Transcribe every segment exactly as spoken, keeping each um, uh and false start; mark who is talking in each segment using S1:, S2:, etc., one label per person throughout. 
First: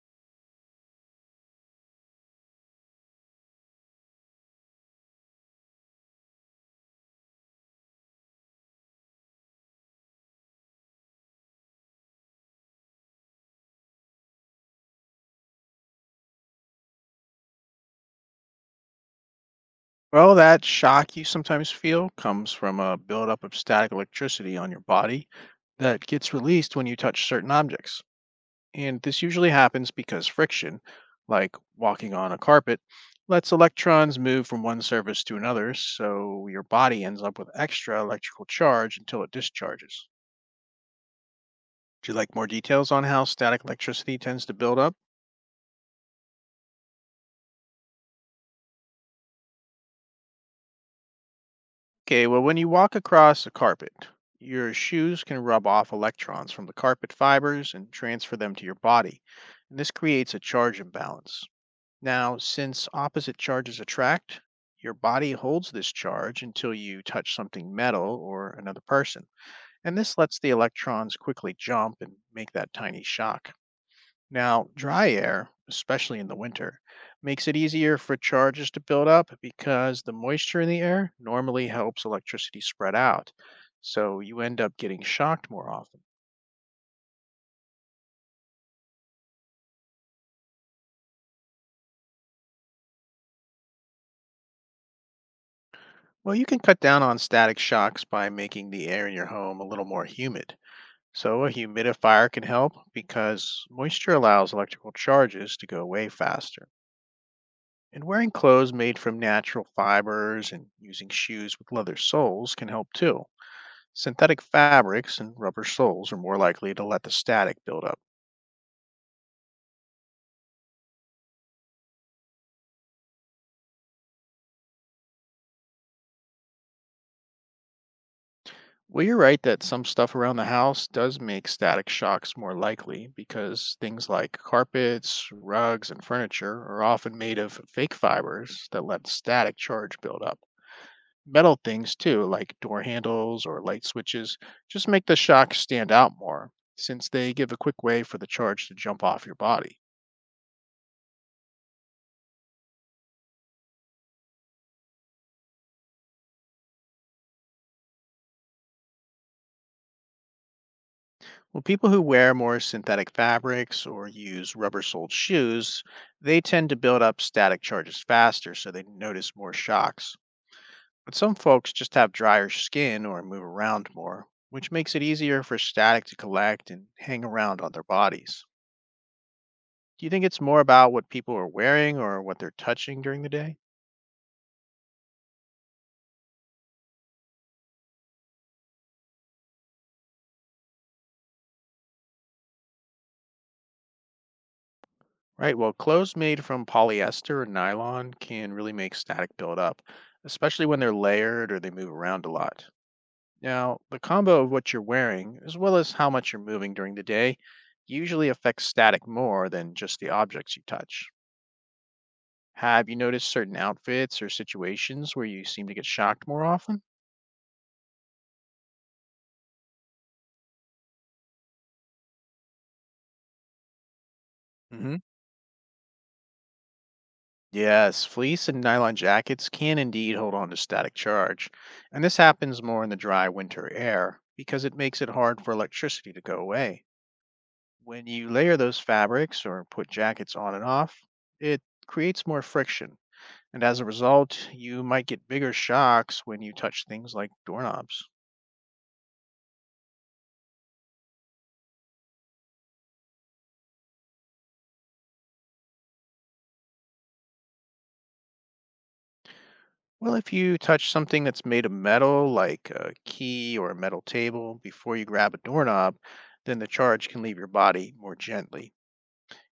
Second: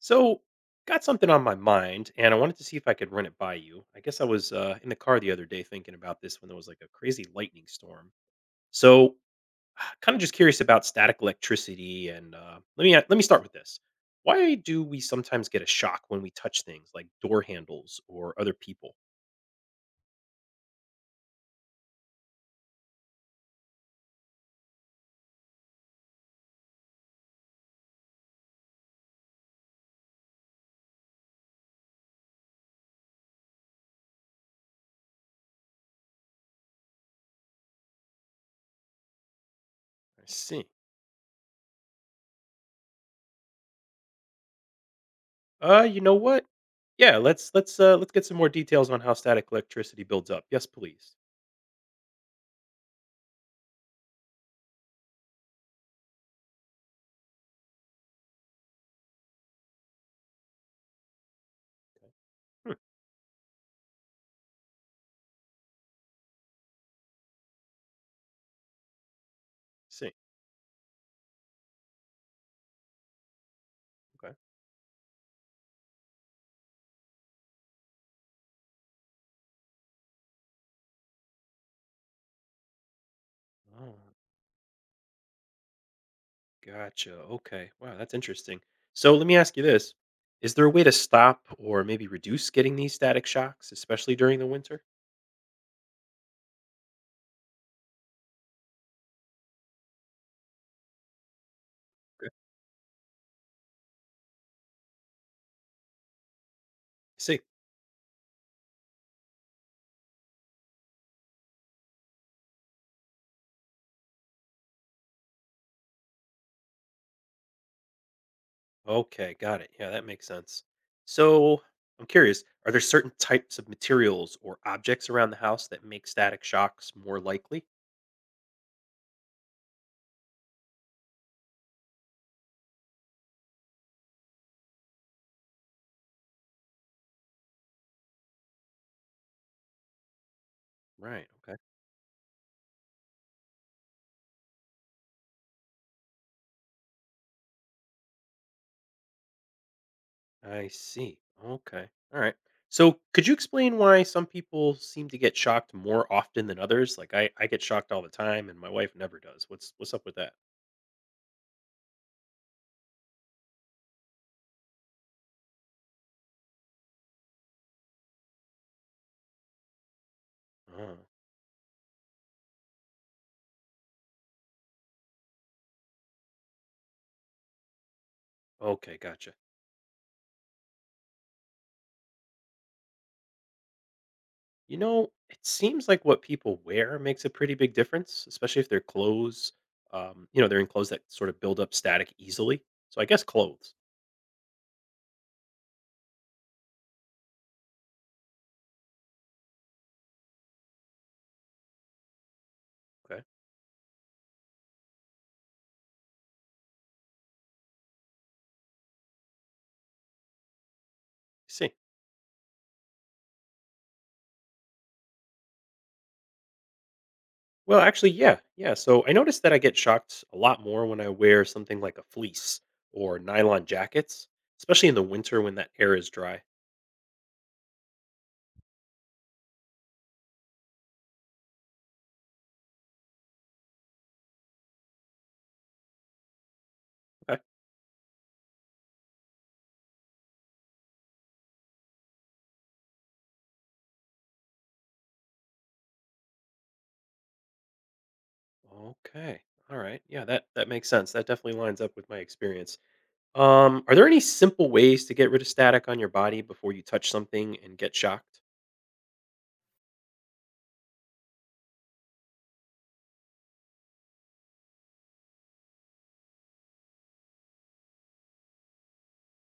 S1: So, got something on my mind, and I wanted to see if I could run it by you. I guess I was uh, in the car the other day thinking about this when there was like a crazy lightning storm. So, kind of just curious about static electricity. And uh, let me uh, let me start with this. Why do we sometimes get a shock when we touch things like door handles or other people?
S2: Well, that shock you sometimes feel comes from a buildup of static electricity on your body that gets released when you touch certain objects. And this usually happens because friction, like walking on a carpet, lets electrons move from one surface to another, so your body ends up with extra electrical charge until it discharges.
S1: I see.
S2: Do you like more details on how static electricity tends to build up?
S1: Uh, you know what? Yeah, let's let's uh, let's get some more details on how static electricity builds up. Yes, please.
S2: Okay, well, when you walk across a carpet, your shoes can rub off electrons from the carpet fibers and transfer them to your body. And this creates a charge imbalance. Now,
S1: Hmm, I
S2: since opposite charges attract, your body holds this charge until you touch something metal or another person. And
S1: see.
S2: this lets the electrons quickly jump and make that tiny shock.
S1: Okay.
S2: Now, dry air, especially in the winter, makes it easier for charges to build up because the moisture in the air normally helps electricity spread out.
S1: Oh.
S2: So you end up getting shocked more often.
S1: Gotcha. Okay. Wow, that's interesting. So let me ask you this. Is there a way to stop or maybe reduce getting these static shocks, especially during the winter?
S2: Well, you can cut down on static shocks by making the air in your home a little more humid. So a
S1: Okay.
S2: humidifier can help because moisture allows electrical charges to go away faster.
S1: See.
S2: And wearing clothes made from natural fibers and using shoes with leather soles can help too. Synthetic fabrics and rubber soles are more likely to let the static build up.
S1: Okay, got it. Yeah, that makes sense. So I'm curious, are there certain types of materials or objects around the house that make static shocks more likely?
S2: Well, you're right that some stuff around the house does make static shocks more likely because things like carpets, rugs, and furniture are often made of fake fibers that let static charge build up.
S1: Right. Okay.
S2: Metal things, too, like door handles or light switches, just make the shock stand out more since they give a quick way for the charge to jump off your body.
S1: I see. Okay. All right. So could you explain why some people seem to get shocked more often than others? Like I, I get shocked all the time and my wife never does. What's what's up with
S2: Well, people who wear more synthetic fabrics or use rubber soled shoes, they tend to build up static charges faster, so they notice more shocks.
S1: that?
S2: But some folks just have drier skin or move around more, which makes it easier for static to collect and hang around on their bodies.
S1: Okay, gotcha.
S2: Do you think it's more about what people are wearing or what they're touching during the day?
S1: You know, it seems like what people wear makes a pretty big difference, especially if their clothes, um, you know, they're in clothes that sort of build up static easily. So I guess clothes.
S2: Right. Well, clothes made from polyester or nylon can really make static build up, especially when they're layered or they move around a lot.
S1: Okay. I
S2: Now, the combo of what you're wearing, as well as how much you're moving during the day, usually affects static more than just the objects you touch.
S1: See.
S2: Have you noticed certain outfits or situations where you seem to get shocked more often?
S1: Well, actually, yeah. Yeah. So I noticed that I get shocked a lot more when I wear something like a fleece or nylon jackets, especially in
S2: Mhm.
S1: the winter when that air is dry.
S2: Yes, fleece and nylon jackets can indeed hold on to static charge, and this happens more in the dry winter air because it makes it hard for electricity to go away.
S1: Okay.
S2: When you layer those fabrics or put jackets on and off, it creates more friction, and as a result, you might get bigger shocks when you touch things like doorknobs.
S1: Okay. All right. Yeah, that that makes sense. That definitely lines up with my experience. Um, are there any simple ways to get rid of static on your body before you touch something and get shocked?
S2: Well, if you touch something that's made of metal, like a key or a metal table, before you grab a doorknob, then the charge can leave your body more gently.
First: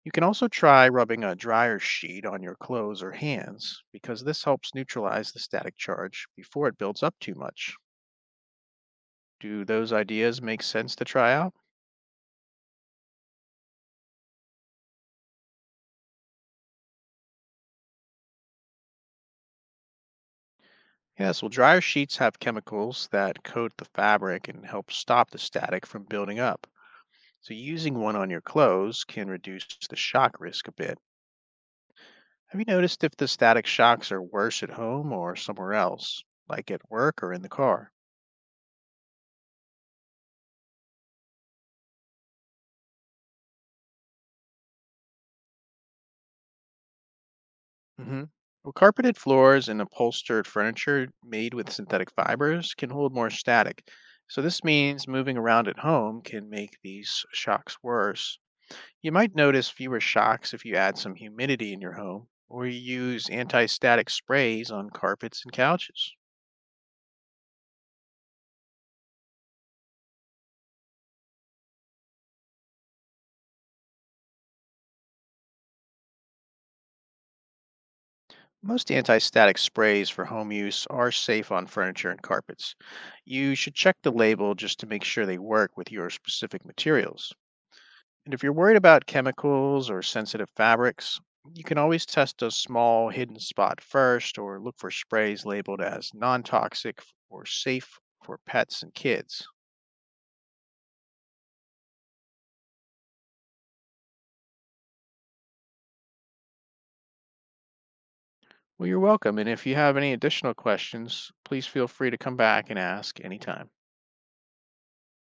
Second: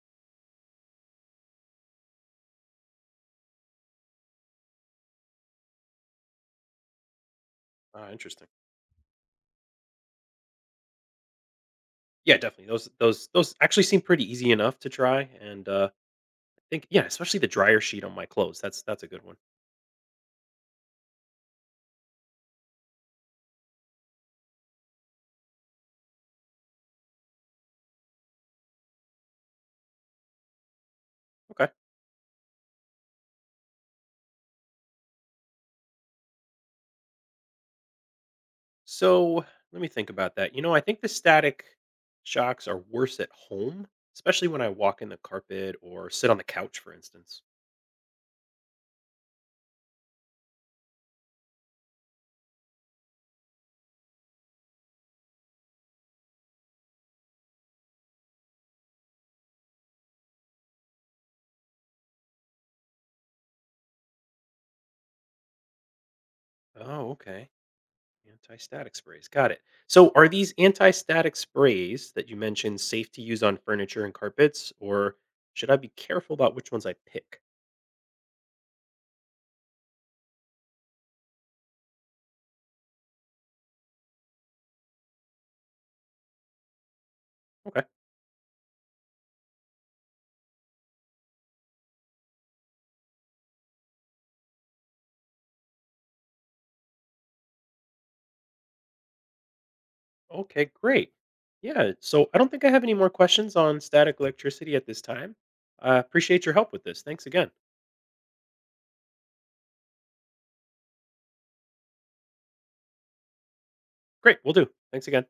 S2: You can also try rubbing a dryer sheet on your clothes or hands because this helps neutralize the static charge before it builds up too much.
S1: Uh, interesting.
S2: Do those ideas make sense to try out?
S1: Yeah, definitely. Those those those actually seem pretty easy enough to try, and uh, I think, yeah, especially the dryer sheet on my clothes. That's that's a good one.
S2: Yes, well, dryer sheets have chemicals that coat the fabric and help stop the static from building up. So, using one on your clothes can reduce the shock risk a bit.
S1: Okay,
S2: Have you noticed if the static shocks are worse at home or somewhere else, like at work or in the car?
S1: so let me think about that. You know, I think the static shocks are worse at home, especially when I walk in the carpet or sit on the couch, for instance.
S2: Hmm. Well, carpeted floors and upholstered furniture made with synthetic fibers can hold more static. So, this means moving around at home can make these shocks worse. You might notice fewer shocks if you add some humidity in your home or you use anti static sprays on carpets and couches.
S1: Oh, okay. Anti-static sprays. Got it. So are these anti-static sprays that you mentioned safe to use on furniture and carpets or should I be careful about which ones I pick?
S2: Most anti static sprays for home use are safe on furniture and carpets. You should check the label just to make sure they work with your specific materials.
S1: Okay.
S2: And if you're worried about chemicals or sensitive fabrics, you can always test a small hidden spot first or look for sprays labeled as non toxic or safe for pets and kids.
S1: Okay, great. Yeah, so I don't think I have any more questions on static electricity at this time. I appreciate your help with this. Thanks again.
S2: Well, you're welcome. And if you have any additional questions, please feel free to come back and ask anytime.
S1: Great, we'll do. Thanks again.